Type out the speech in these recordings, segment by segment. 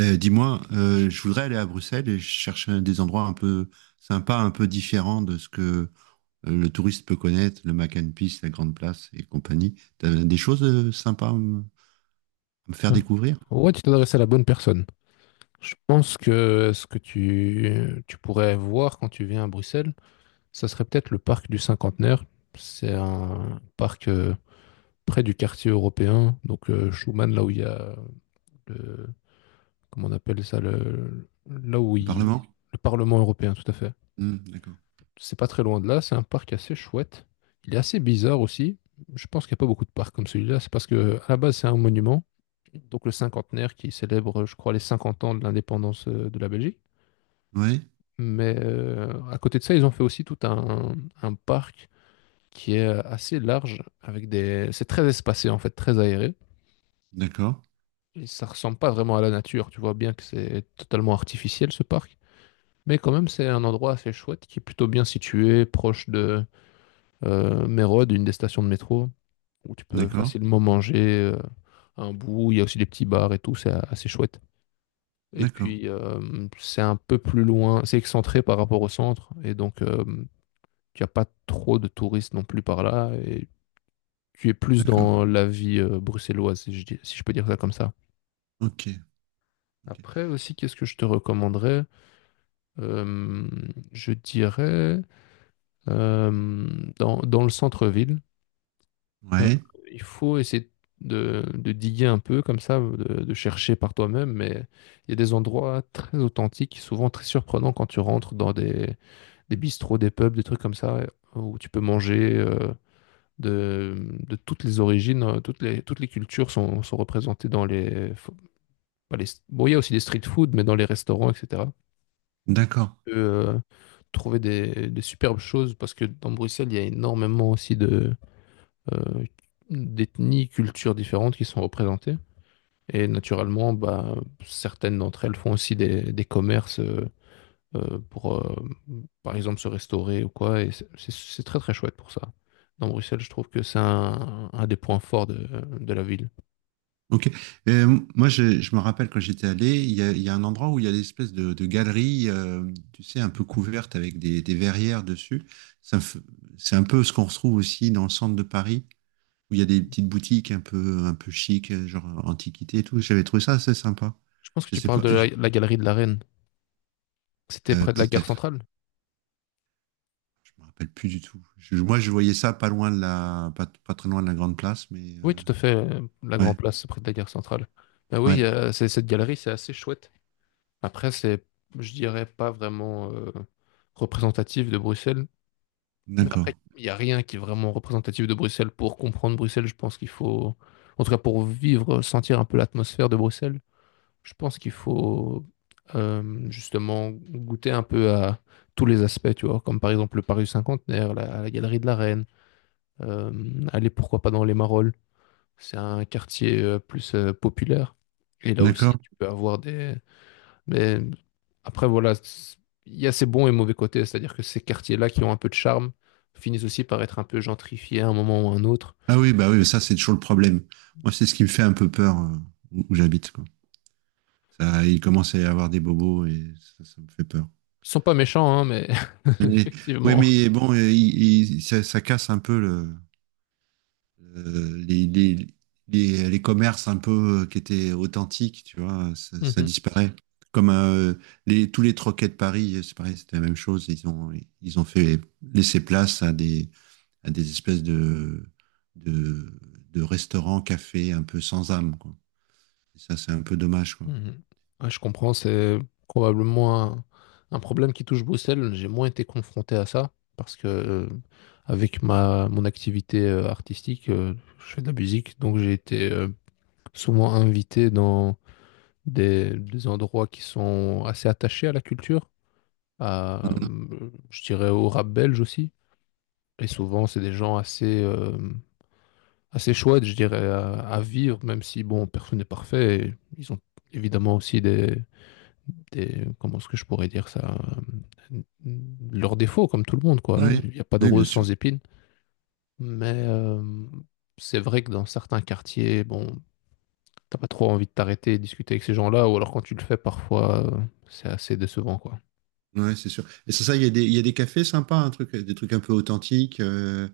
Je voudrais aller à Bruxelles et je cherche des endroits un peu sympas, un peu différents de ce que le touriste peut connaître, le Mac and Peace, la Grande Place et compagnie. T'as des choses sympas à à me faire Ouais, découvrir? Ouais, tu t'es adressé à la bonne personne. Je pense que ce que tu pourrais voir quand tu viens à Bruxelles, ça serait peut-être le parc du Cinquantenaire. C'est un parc près du quartier européen, donc Schuman, là où il y a le, comment on appelle ça, le, là où Le Parlement? il, le Parlement européen, tout à fait. Hmm, d'accord. C'est pas très loin de là, c'est un parc assez chouette. Il est assez bizarre aussi. Je pense qu'il n'y a pas beaucoup de parcs comme celui-là. C'est parce que à la base, c'est un monument, donc le cinquantenaire qui célèbre, je crois, les 50 ans de l'indépendance de la Belgique. Oui. Mais à côté de ça, ils ont fait aussi tout un parc qui est assez large, avec des... C'est très espacé en fait, très aéré. D'accord, Et ça ressemble pas vraiment à la nature. Tu vois bien que c'est totalement artificiel ce parc. Mais quand même, c'est un endroit assez chouette qui est plutôt bien situé, proche de Mérode, une des stations de métro, où tu peux d'accord, facilement manger un bout. Il y a aussi des petits bars et tout, c'est assez chouette. Et d'accord, puis, c'est un peu plus loin, c'est excentré par rapport au centre, et donc tu n'as pas trop de touristes non plus par là, et tu es plus d'accord. dans la vie bruxelloise, si si je peux dire ça comme ça. Ok, ok. Après aussi, qu'est-ce que je te recommanderais? Euh, je dirais euh, dans, dans le centre-ville. Euh, Ouais, il faut essayer de diguer un peu comme ça, de chercher par toi-même, mais il y a des endroits très authentiques, souvent très surprenants quand tu rentres dans des bistrots, des pubs, des trucs comme ça, où tu peux manger de toutes les origines, toutes les cultures sont, sont représentées dans pas les... Bon, il y a aussi des street food, mais dans les restaurants, etc. d'accord. Tu peux, trouver des superbes choses, parce que dans Bruxelles, il y a énormément aussi de... euh, d'ethnies, cultures différentes qui sont représentées. Et naturellement, bah, certaines d'entre elles font aussi des commerces pour, par exemple, se restaurer ou quoi. Et c'est très très chouette pour ça. Dans Bruxelles, je trouve que c'est un des points forts de la ville. Ok. Moi, je me rappelle quand j'étais allé, il y a un endroit où il y a des espèces de galeries, tu sais, un peu couvertes avec des verrières dessus. Ça me f- C'est un peu ce qu'on retrouve aussi dans le centre de Paris, où il y a des petites boutiques un peu chic, genre antiquité et tout. J'avais trouvé ça assez sympa. Je pense que Je tu sais parles pas, de la, la galerie de la Reine. C'était près de la gare peut-être, centrale? je me rappelle plus du tout. Moi, je voyais ça pas loin de la, pas, pas très loin de la Grande Place, mais Oui, tout à fait. La Grand ouais, Place, c'est près de la gare centrale. Ben ouais, oui, cette galerie, c'est assez chouette. Après, c'est, je dirais, pas vraiment représentatif de Bruxelles. Mais d'accord, après, il n'y a rien qui est vraiment représentatif de Bruxelles. Pour comprendre Bruxelles, je pense qu'il faut, en tout cas pour vivre, sentir un peu l'atmosphère de Bruxelles, je pense qu'il faut justement goûter un peu à tous les aspects, tu vois, comme par exemple le Paris Cinquantenaire, la, la Galerie de la Reine, aller pourquoi pas dans les Marolles. C'est un quartier plus populaire. Et là aussi, d'accord. tu peux avoir des, mais après, voilà, il y a ses bons et mauvais côtés, c'est-à-dire que ces quartiers-là qui ont un peu de charme finissent aussi par être un peu gentrifiés à un moment ou à un autre. Ah oui, bah oui, Il ça y a c'est des- toujours le problème. Moi, c'est ce qui me fait un peu peur où, où j'habite, quoi. Ça, il commence à y avoir des bobos et ça me fait peur. Ils sont pas méchants, hein, mais Mais, ouais, effectivement. mais bon, ça, ça casse un peu le, euh, les, les, les commerces un peu qui étaient authentiques, tu vois, ça Mhm, disparaît. Comme les, tous les troquets de Paris, c'est pareil, c'était la même chose. Ils ont fait laisser place à des espèces de, de restaurants, cafés un peu sans âme, quoi. Et ça, c'est un peu dommage, quoi. mhm. Ouais, je comprends, c'est probablement un problème qui touche Bruxelles. J'ai moins été confronté à ça parce que, avec ma, mon activité artistique, je fais de la musique, donc j'ai été souvent invité dans des endroits qui sont assez attachés à la culture. À, Mhm. Je dirais au rap belge aussi. Et souvent, c'est des gens assez, assez chouettes, je dirais, à vivre, même si, bon, personne n'est parfait. Et ils ont évidemment aussi des, comment est-ce que je pourrais dire ça, euh, leurs défauts, comme tout le monde, quoi. Oui, Il n'y a pas de oui, bien rose sûr. sans épines. Mais c'est vrai que dans certains quartiers, bon, t'as pas trop envie de t'arrêter et discuter avec ces gens-là, ou alors quand tu le fais, parfois, c'est assez décevant, quoi. Ouais, c'est sûr. Et c'est ça, il y a des, il y a des cafés sympas, un truc, des trucs un peu authentiques. euh,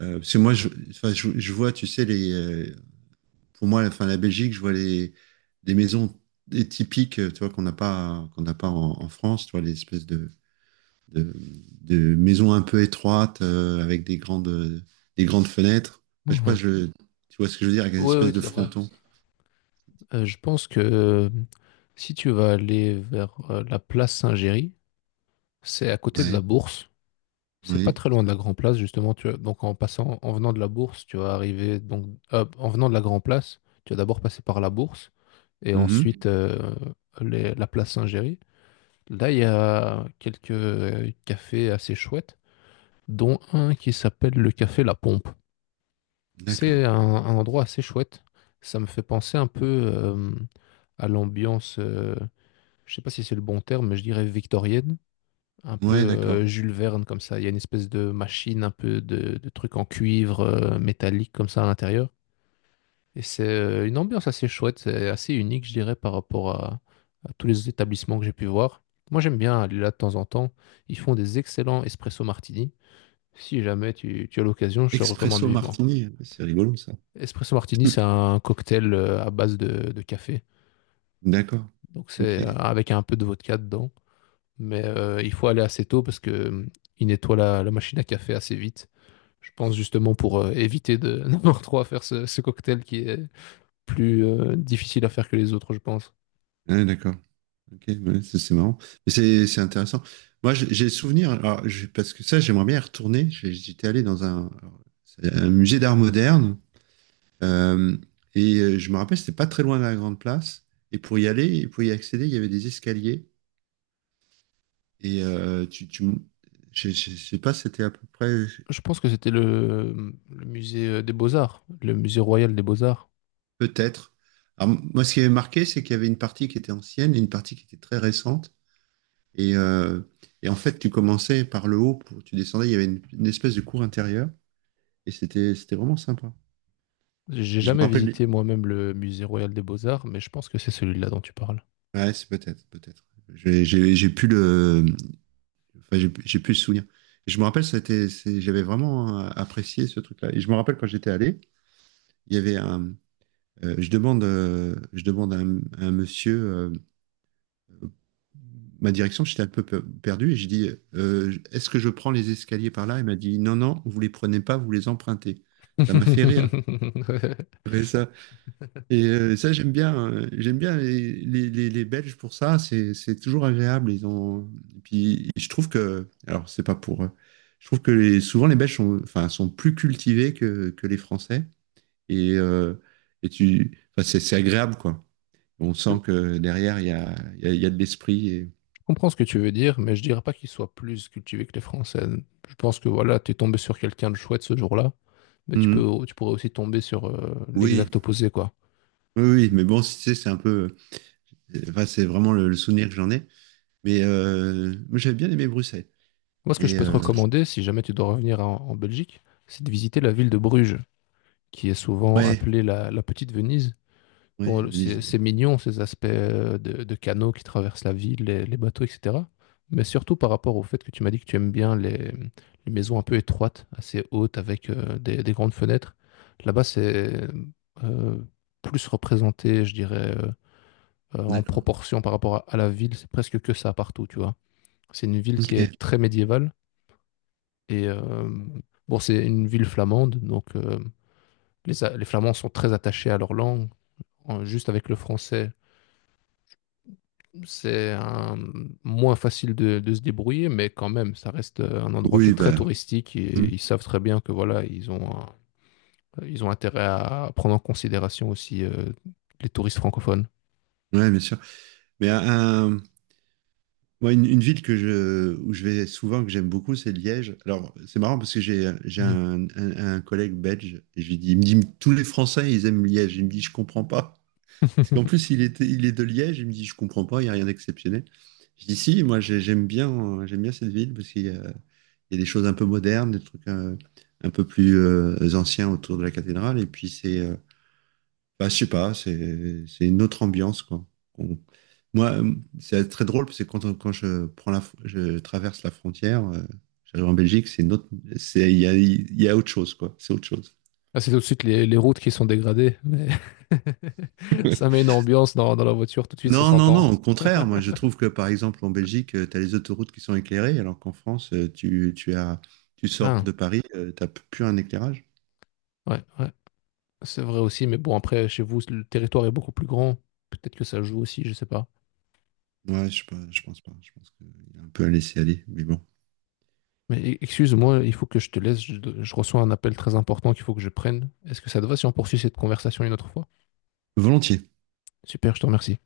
euh, Parce que moi, enfin, je vois, tu sais, pour moi, enfin, la Belgique, je vois les, des maisons des typiques, tu vois, qu'on n'a pas en, en France, tu vois, les espèces de, de maisons un peu étroites avec des grandes fenêtres. Enfin, je sais pas, Mhm. Tu vois ce que je veux dire, avec une Oui, oui, espèce de tout à fait. fronton. Je pense que si tu vas aller vers la place Saint-Géry, c'est à côté de Ouais. la Bourse. C'est pas Oui. très loin de la Grand Place, justement. Tu vois. Donc en passant, en venant de la Bourse, tu vas arriver. Donc en venant de la Grand Place, tu vas d'abord passer par la Bourse et Mhm. ensuite la place Saint-Géry. Là, il y a quelques cafés assez chouettes, dont un qui s'appelle le café La Pompe. C'est D'accord. Un endroit assez chouette. Ça me fait penser un peu à l'ambiance. Je sais pas si c'est le bon terme, mais je dirais victorienne, un peu Ouais, d'accord. Jules Verne comme ça. Il y a une espèce de machine, un peu de truc en cuivre métallique comme ça à l'intérieur. Et c'est une ambiance assez chouette, c'est assez unique, je dirais, par rapport à tous les établissements que j'ai pu voir. Moi, j'aime bien aller là de temps en temps. Ils font des excellents espresso martini. Si jamais tu as l'occasion, je te recommande Expresso vivement. Martini, c'est rigolo ça. Espresso martini, c'est un cocktail à base de café. D'accord. Donc, c'est Ok. Avec un peu de vodka dedans. Mais il faut aller assez tôt parce que il nettoie la, la machine à café assez vite. Je pense justement pour éviter de n'avoir trop à faire ce, ce cocktail qui est plus difficile à faire que les autres, je pense. Ouais, d'accord. Ok, ouais, c'est marrant. Mais c'est intéressant. Moi, j'ai souvenir, alors, parce que ça, j'aimerais bien y retourner. J'étais allé dans un, alors, c'est un musée d'art moderne euh, et je me rappelle, c'était pas très loin de la Grande Place. Et pour y aller, et pour y accéder, il y avait des escaliers. Et je sais pas, c'était à peu près, Je pense que c'était le musée des Beaux-Arts, le musée royal des Beaux-Arts. peut-être. Alors, moi, ce qui m'avait marqué, c'est qu'il y avait une partie qui était ancienne et une partie qui était très récente. Et, euh, et en fait, tu commençais par le haut, tu descendais, il y avait une espèce de cour intérieure, et c'était vraiment sympa. J'ai Et je me jamais rappelle, visité moi-même le musée royal des Beaux-Arts, mais je pense que c'est celui-là dont tu parles. ouais, c'est peut-être, peut-être. J'ai plus le, enfin, j'ai plus le souvenir. Et je me rappelle, j'avais vraiment apprécié ce truc-là. Et je me rappelle quand j'étais allé, il y avait un, je demande à un monsieur, ma direction, j'étais un peu perdu et j'ai dit Est-ce que je prends les escaliers par là? » Elle m'a dit « Non, non, vous les prenez pas, vous les empruntez. » Ça m'a fait rire. Après ça. Et ça, j'aime bien les, les Belges pour ça, c'est toujours agréable. Ils ont... Et puis, je trouve que, alors, c'est pas pour. Je trouve que souvent les Belges sont, enfin, sont plus cultivés que les Français. Et, euh, et tu, enfin, c'est agréable, quoi. On sent que derrière, il y a de l'esprit. Je comprends ce que tu veux dire, mais je dirais pas qu'il soit plus cultivé que les Français. Je pense que voilà, t'es tombé sur quelqu'un de chouette ce jour-là. Mais tu Mhm. peux, tu pourrais aussi tomber sur Oui, l'exact opposé, quoi. Oui, oui, mais bon, si tu sais, c'est un peu. Enfin, c'est vraiment le souvenir que j'en ai. Mais moi, j'avais bien aimé Bruxelles. Moi, ce que je Mais peux te recommander, si jamais tu dois revenir en, en Belgique, c'est de visiter la ville de Bruges, qui est souvent ouais, appelée la, la Petite Venise. ouais, Bon, c'est Venise. mignon, ces aspects de canaux qui traversent la ville, les bateaux, etc. Mais surtout par rapport au fait que tu m'as dit que tu aimes bien les maisons un peu étroites, assez hautes, avec des grandes fenêtres. Là-bas, c'est euh, plus représenté, je dirais, en D'accord. proportion par rapport à la ville, c'est presque que ça partout, tu vois. C'est une ville qui Ok. est très médiévale et bon, c'est une ville flamande, donc les, les Flamands sont très attachés à leur langue. Juste avec le français, c'est un- moins facile de se débrouiller, mais quand même, ça reste un endroit qui est Oui, très bah. touristique et Hmm. ils savent très bien que voilà, ils ont intérêt à prendre en considération aussi les touristes francophones. Ouais, bien sûr. Mais un- un- Moi, une ville que où je vais souvent, que j'aime beaucoup, c'est Liège. Alors, c'est marrant parce que j'ai Mhm. un, un collègue belge. Et je lui dis, il me dit, tous les Français, ils aiment Liège. Il me dit, je comprends pas. Parce qu'en plus, il était, il est de Liège, il me dit, je comprends pas, il n'y a rien d'exceptionnel. Je dis, si, j'aime bien cette ville parce qu'il y a, il y a des choses un peu modernes, des trucs un peu plus anciens autour de la cathédrale. Et puis c'est, bah, je sais pas, c'est une autre ambiance, quoi. On- Moi, c'est très drôle parce que quand je prends je traverse la frontière, j'arrive en Belgique, c'est une autre, c'est, il y a autre chose, quoi. C'est autre chose. Ah, c'est tout de suite les routes qui sont dégradées. Mais ça met une ambiance dans, dans la voiture, tout de suite ça Non, non, s'entend. non, au contraire, moi je trouve que par exemple en Belgique, tu as les autoroutes qui sont éclairées, alors qu'en France, tu as, tu sors Ah, de Paris, plus un éclairage. ouais, ouais, c'est vrai aussi, mais bon, après, chez vous, le territoire est beaucoup plus grand. Peut-être que ça joue aussi, je sais pas. Ouais, sais pas, je pense pas. Je pense qu'il a un peu à laisser aller, mais bon. Mais excuse-moi, il faut que je te laisse, je reçois un appel très important qu'il faut que je prenne. Est-ce que ça te va si on poursuit cette conversation une autre fois? Volontiers. Super, je te remercie.